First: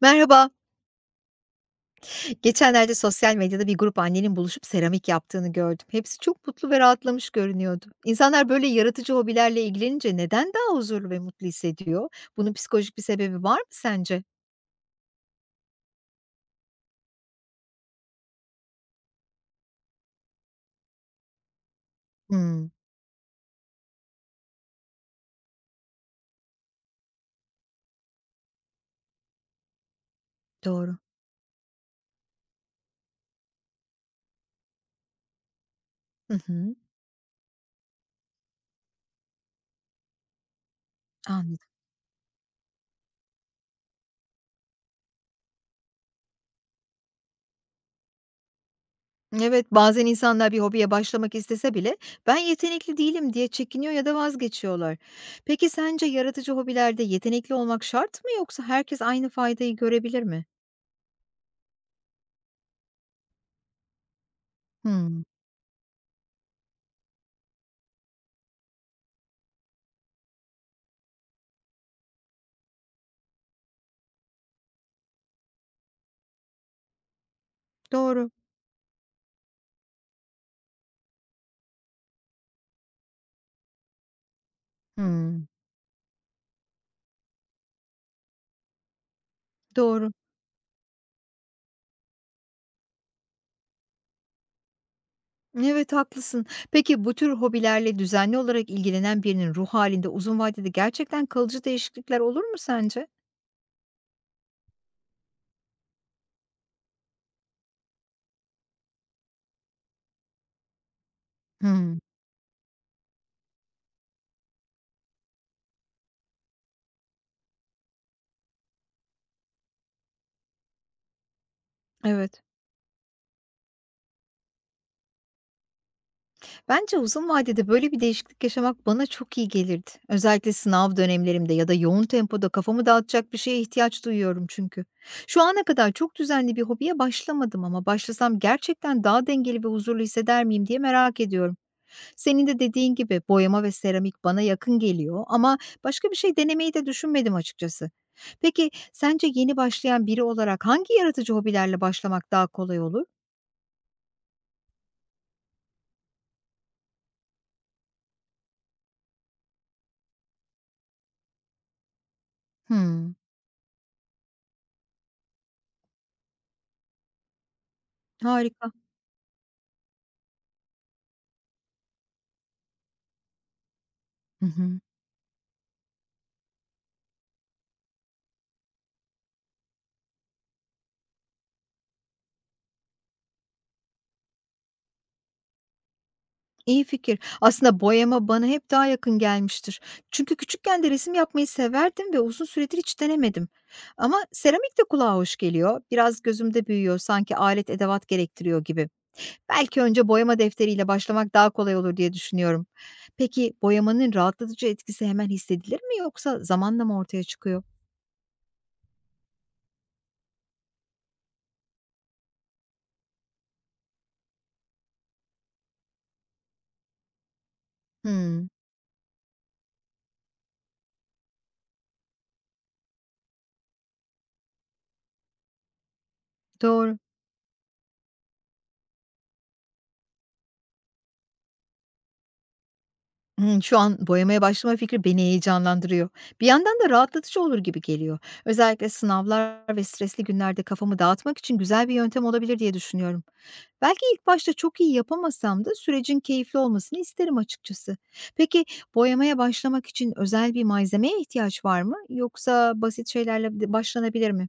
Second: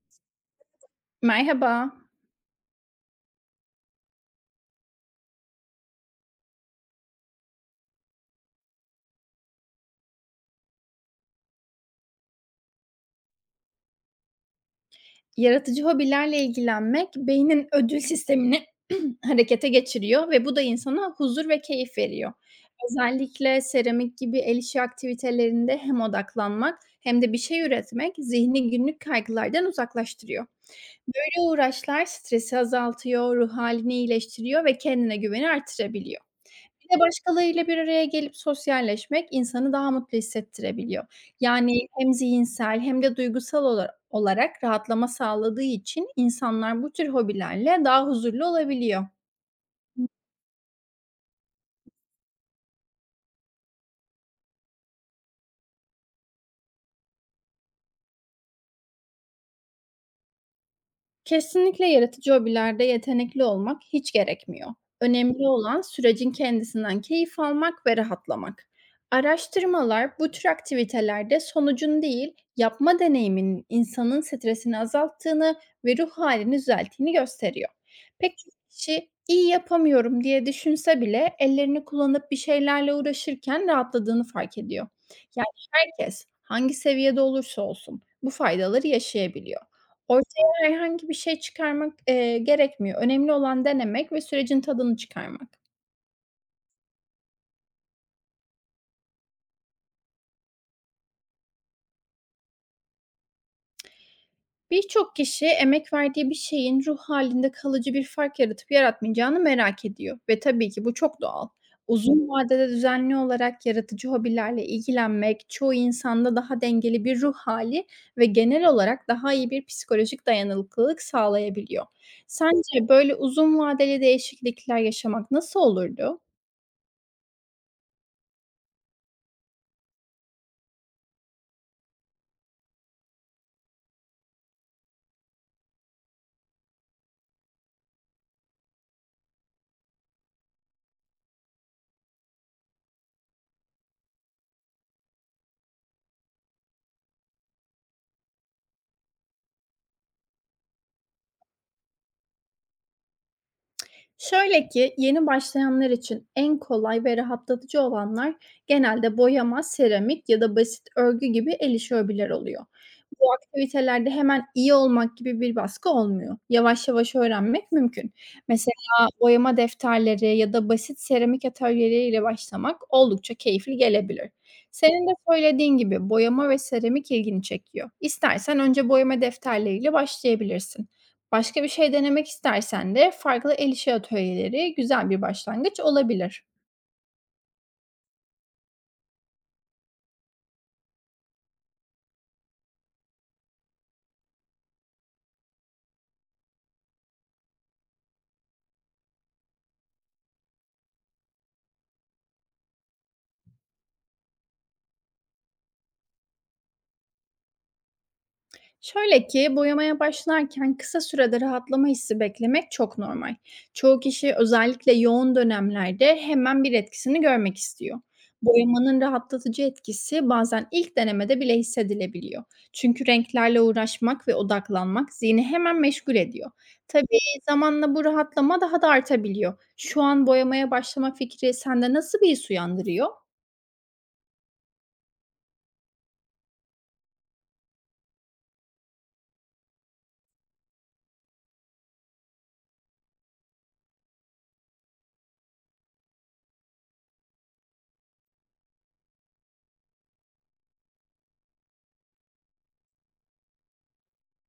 Merhaba. Merhaba. Geçenlerde sosyal medyada bir grup annenin buluşup seramik yaptığını gördüm. Hepsi çok mutlu ve rahatlamış görünüyordu. İnsanlar böyle yaratıcı hobilerle ilgilenince neden daha huzurlu ve mutlu hissediyor? Bunun psikolojik bir sebebi var mı sence? Yaratıcı hobilerle ilgilenmek beynin ödül sistemini harekete geçiriyor ve bu da insana huzur ve keyif veriyor. Hmm, Özellikle seramik gibi el işi aktivitelerinde hem odaklanmak hem de bir şey üretmek zihni günlük kaygılardan uzaklaştırıyor. doğru. Böyle uğraşlar stresi azaltıyor, ruh halini iyileştiriyor ve kendine güveni artırabiliyor. Hı hı, Bir de başkalarıyla bir araya gelip sosyalleşmek insanı daha mutlu hissettirebiliyor. anladım. Yani hem zihinsel hem de duygusal olarak rahatlama sağladığı için insanlar bu tür hobilerle daha huzurlu olabiliyor. Evet, bazen insanlar bir hobiye başlamak istese bile ben yetenekli değilim diye çekiniyor ya da vazgeçiyorlar. Peki sence yaratıcı hobilerde yetenekli olmak şart mı yoksa herkes aynı faydayı görebilir mi? Kesinlikle yaratıcı hobilerde yetenekli olmak hiç gerekmiyor. Hmm, Önemli olan sürecin kendisinden keyif almak ve rahatlamak. Araştırmalar bu tür aktivitelerde sonucun değil, yapma deneyiminin insanın stresini azalttığını ve ruh halini düzelttiğini gösteriyor. doğru. Pek çok kişi iyi yapamıyorum diye düşünse bile ellerini kullanıp bir şeylerle uğraşırken rahatladığını fark ediyor. Hmm, Yani herkes hangi seviyede olursa olsun bu faydaları yaşayabiliyor doğru. herhangi bir şey çıkarmak, gerekmiyor. Önemli olan denemek ve sürecin tadını çıkarmak. Evet, haklısın. Peki bu tür hobilerle düzenli olarak ilgilenen birinin ruh halinde uzun vadede gerçekten kalıcı değişiklikler olur mu sence? Birçok kişi emek verdiği bir şeyin ruh halinde kalıcı bir fark yaratıp yaratmayacağını merak ediyor ve tabii ki bu çok doğal. Hımm, Uzun vadede düzenli olarak yaratıcı hobilerle ilgilenmek çoğu insanda daha dengeli bir ruh hali ve genel olarak daha iyi bir psikolojik dayanıklılık sağlayabiliyor. evet. Sence böyle uzun vadeli değişiklikler yaşamak nasıl olurdu? Bence uzun vadede böyle bir değişiklik yaşamak bana çok iyi gelirdi. Özellikle sınav dönemlerimde ya da yoğun tempoda kafamı dağıtacak bir şeye ihtiyaç duyuyorum çünkü. Şu ana kadar çok düzenli bir hobiye başlamadım ama başlasam gerçekten daha dengeli ve huzurlu hisseder miyim diye merak ediyorum. Senin de dediğin gibi boyama ve seramik bana yakın geliyor ama başka bir şey denemeyi de düşünmedim açıkçası. Peki sence yeni başlayan biri olarak hangi yaratıcı hobilerle başlamak daha kolay olur? Şöyle ki, yeni başlayanlar için en kolay ve rahatlatıcı olanlar genelde boyama, seramik ya da basit örgü gibi el işi hobiler oluyor. Hmm, Bu aktivitelerde hemen iyi olmak gibi bir baskı olmuyor. Yavaş yavaş öğrenmek mümkün. harika. Mesela boyama defterleri ya da basit seramik atölyeleriyle başlamak oldukça keyifli gelebilir. Hı hı. Senin de söylediğin gibi boyama ve seramik ilgini çekiyor. İstersen önce boyama defterleriyle başlayabilirsin. Başka bir şey denemek istersen de farklı el işi atölyeleri güzel bir başlangıç olabilir. İyi fikir. Aslında boyama bana hep daha yakın gelmiştir. Çünkü küçükken de resim yapmayı severdim ve uzun süredir hiç denemedim. Ama seramik de kulağa hoş geliyor. Biraz gözümde büyüyor, sanki alet edevat gerektiriyor gibi. Belki önce boyama defteriyle başlamak daha kolay olur diye düşünüyorum. Peki boyamanın rahatlatıcı etkisi hemen hissedilir mi yoksa zamanla mı ortaya çıkıyor? Şöyle ki boyamaya başlarken kısa sürede rahatlama hissi beklemek çok normal. Çoğu kişi özellikle yoğun dönemlerde hemen bir etkisini görmek istiyor. Hımm, Boyamanın rahatlatıcı etkisi bazen ilk denemede bile hissedilebiliyor. Çünkü renklerle uğraşmak ve odaklanmak zihni hemen meşgul ediyor. doğru. Tabii zamanla bu rahatlama daha da artabiliyor. Şu an boyamaya başlama fikri sende nasıl bir his uyandırıyor? Hımm, şu an boyamaya başlama fikri beni heyecanlandırıyor. Bir yandan da rahatlatıcı olur gibi geliyor. Özellikle sınavlar ve stresli günlerde kafamı dağıtmak için güzel bir yöntem olabilir diye düşünüyorum. Belki ilk başta çok iyi yapamasam da sürecin keyifli olmasını isterim açıkçası. Peki boyamaya başlamak için özel bir malzemeye ihtiyaç var mı yoksa basit şeylerle de başlanabilir mi?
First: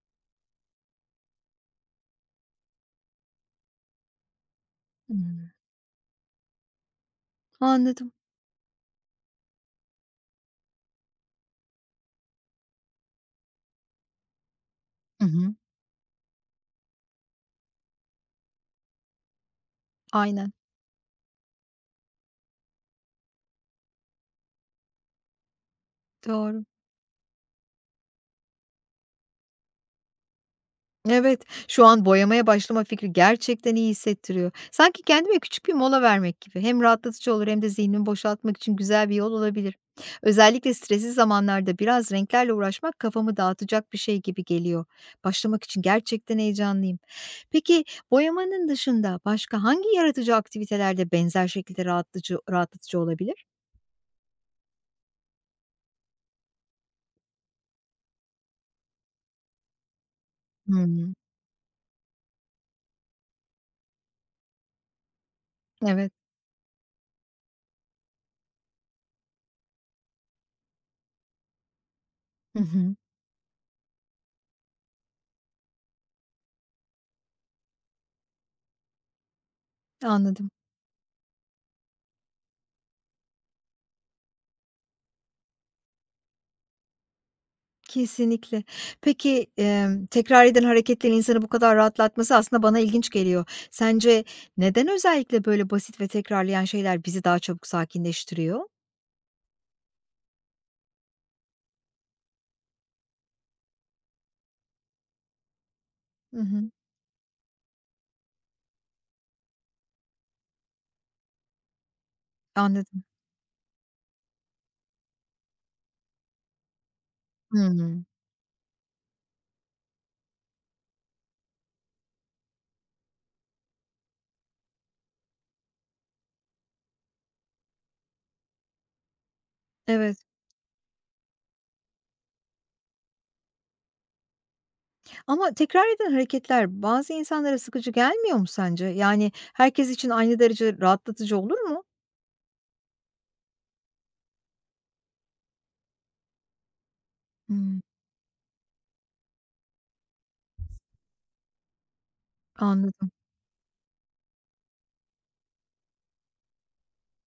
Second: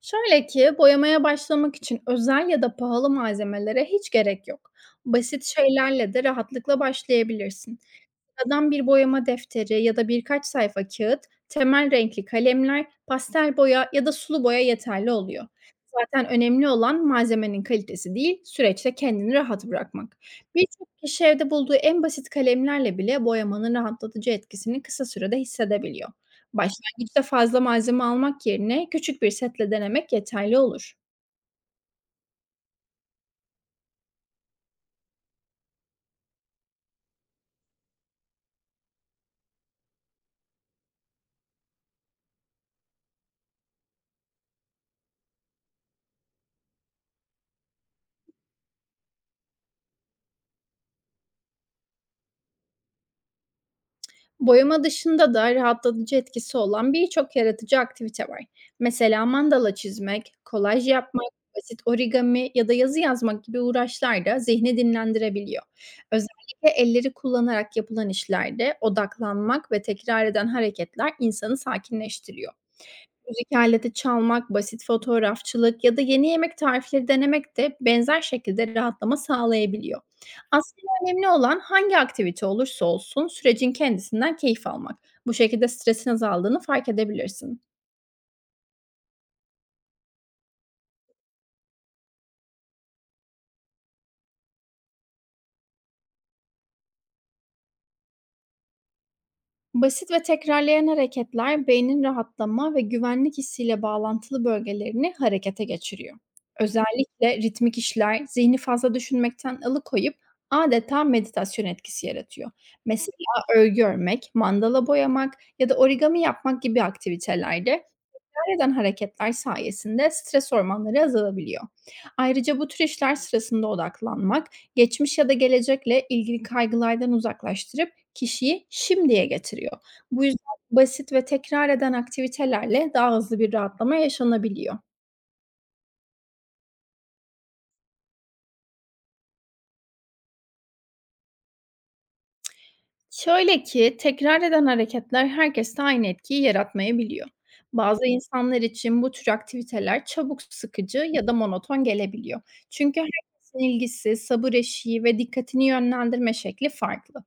Şöyle ki, boyamaya başlamak için özel ya da pahalı malzemelere hiç gerek yok. Basit Hımm. şeylerle de rahatlıkla başlayabilirsin. Anladım. Sıradan bir boyama defteri ya da birkaç sayfa kağıt, temel renkli kalemler, pastel boya ya da sulu boya yeterli Hı oluyor. hı. Zaten önemli olan malzemenin kalitesi değil, süreçte kendini rahat bırakmak. Aynen. Birçok kişi evde bulduğu en basit kalemlerle bile boyamanın rahatlatıcı etkisini kısa sürede hissedebiliyor. Doğru. Başlangıçta fazla malzeme almak yerine küçük bir setle denemek yeterli olur. Evet, şu an boyamaya başlama fikri gerçekten iyi hissettiriyor. Sanki kendime küçük bir mola vermek gibi. Hem rahatlatıcı olur hem de zihnimi boşaltmak için güzel bir yol olabilir. Özellikle stresli zamanlarda biraz renklerle uğraşmak kafamı dağıtacak bir şey gibi geliyor. Başlamak için gerçekten heyecanlıyım. Peki boyamanın dışında başka hangi yaratıcı aktivitelerde benzer şekilde rahatlatıcı olabilir? Boyama dışında da rahatlatıcı etkisi olan birçok yaratıcı aktivite var. Mesela mandala çizmek, kolaj Hmm, yapmak, basit origami ya da yazı yazmak gibi uğraşlar da zihni dinlendirebiliyor. evet, Özellikle elleri kullanarak yapılan işlerde odaklanmak ve tekrar eden hareketler insanı sakinleştiriyor. hı hı, Müzik aleti çalmak, basit fotoğrafçılık ya da yeni yemek tarifleri denemek de benzer şekilde rahatlama sağlayabiliyor. anladım. Aslında önemli olan hangi aktivite olursa olsun sürecin kendisinden keyif almak. Bu şekilde stresin azaldığını fark edebilirsin. Kesinlikle. Peki, tekrar eden hareketlerin insanı bu kadar rahatlatması aslında bana ilginç geliyor. Sence neden özellikle böyle basit ve tekrarlayan şeyler bizi daha çabuk sakinleştiriyor? Basit ve tekrarlayan hareketler beynin rahatlama ve güvenlik hissiyle bağlantılı bölgelerini harekete geçiriyor. Hı hı. Özellikle ritmik işler zihni fazla düşünmekten alıkoyup adeta meditasyon etkisi yaratıyor. Anladım. Mesela örgü örmek, mandala boyamak ya da origami yapmak gibi aktivitelerde Hımm. tekrar eden hareketler sayesinde stres hormonları azalabiliyor. Ayrıca bu tür işler sırasında odaklanmak, geçmiş ya da gelecekle ilgili kaygılardan uzaklaştırıp kişiyi şimdiye getiriyor. Evet, Bu yüzden basit ve tekrar eden aktivitelerle daha hızlı bir rahatlama yaşanabiliyor. ama tekrar eden hareketler bazı insanlara sıkıcı gelmiyor mu sence? Yani herkes için aynı derece rahatlatıcı olur mu? Şöyle ki, tekrar eden hareketler herkeste aynı etkiyi yaratmayabiliyor. Hımm. Bazı insanlar için bu tür aktiviteler çabuk sıkıcı ya da monoton gelebiliyor. Çünkü Anladım. herkesin ilgisi, sabır eşiği ve dikkatini yönlendirme şekli farklı.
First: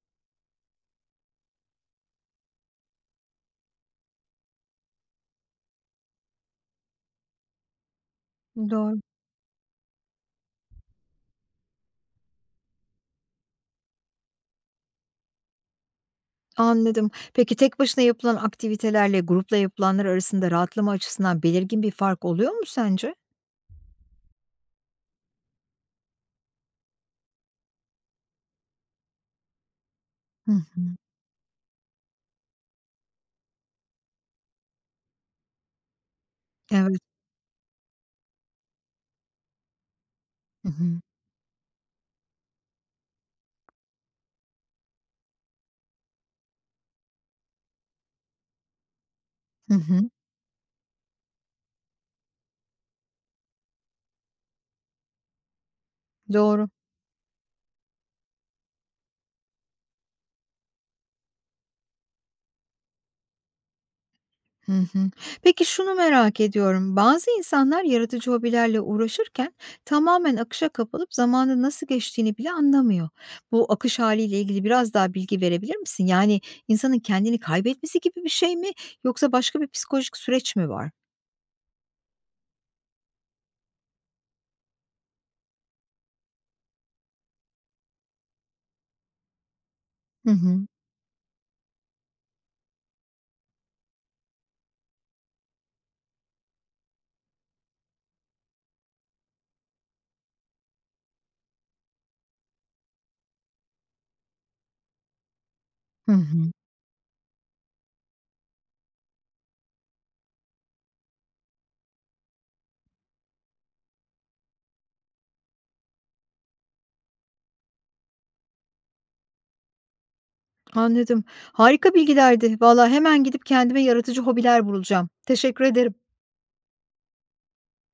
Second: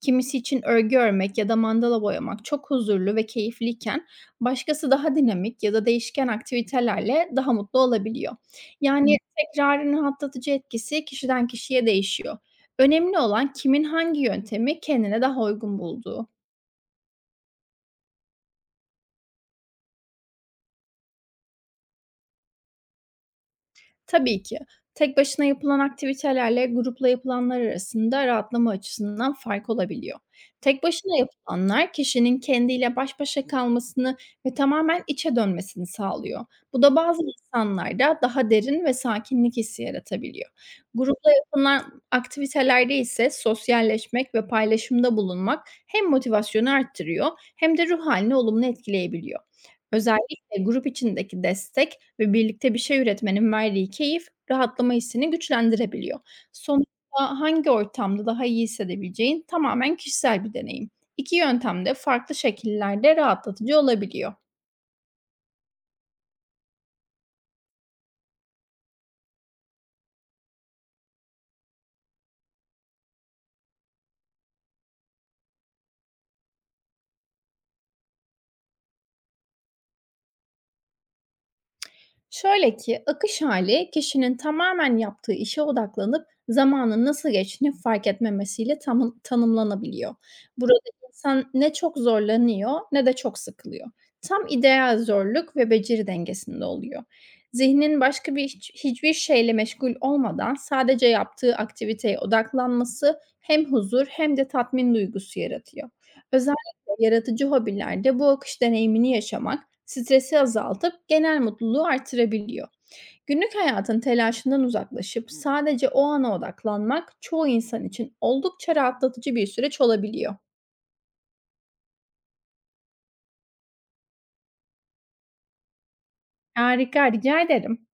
Kimisi için örgü örmek ya da mandala boyamak çok huzurlu ve keyifliyken başkası daha dinamik ya da değişken aktivitelerle daha mutlu olabiliyor. Doğru. Yani tekrarın rahatlatıcı etkisi kişiden kişiye değişiyor. Önemli olan kimin hangi yöntemi kendine daha uygun bulduğu. Anladım. Peki tek başına yapılan aktivitelerle grupla yapılanlar arasında rahatlama açısından belirgin bir fark oluyor mu sence? Tabii ki. Tek başına yapılan aktivitelerle grupla yapılanlar arasında rahatlama açısından fark olabiliyor. Hı hı. Tek başına yapılanlar kişinin kendiyle baş başa kalmasını ve tamamen içe dönmesini sağlıyor. Bu da Evet. bazı insanlarda daha derin ve sakinlik hissi yaratabiliyor. Hı hı. Grupla yapılan aktivitelerde ise sosyalleşmek ve paylaşımda bulunmak hem motivasyonu arttırıyor hem de ruh halini olumlu etkileyebiliyor. Hı hı. Özellikle grup içindeki destek ve birlikte bir şey üretmenin verdiği keyif, rahatlama hissini güçlendirebiliyor. Doğru. Sonuçta hangi ortamda daha iyi hissedebileceğin tamamen kişisel bir deneyim. İki yöntem de farklı şekillerde rahatlatıcı olabiliyor. Hı hı. Peki şunu merak ediyorum. Bazı insanlar yaratıcı hobilerle uğraşırken tamamen akışa kapılıp zamanın nasıl geçtiğini bile anlamıyor. Bu akış haliyle ilgili biraz daha bilgi verebilir misin? Yani insanın kendini kaybetmesi gibi bir şey mi yoksa başka bir psikolojik süreç mi var? Şöyle ki, akış hali kişinin tamamen yaptığı işe odaklanıp zamanın nasıl geçtiğini fark etmemesiyle tam tanımlanabiliyor. Hı hı. Burada insan ne çok zorlanıyor ne de çok sıkılıyor. Tam ideal zorluk ve beceri dengesinde oluyor. Zihnin başka bir hiçbir şeyle meşgul olmadan sadece yaptığı aktiviteye odaklanması hem huzur hem de tatmin duygusu yaratıyor. Hı hı. Özellikle yaratıcı hobilerde bu akış deneyimini yaşamak stresi azaltıp genel mutluluğu artırabiliyor. Günlük hayatın telaşından uzaklaşıp sadece o ana odaklanmak çoğu insan için oldukça rahatlatıcı bir süreç olabiliyor. Anladım. Harika bilgilerdi. Valla hemen gidip kendime yaratıcı hobiler bulacağım. Teşekkür ederim. Harika, rica ederim.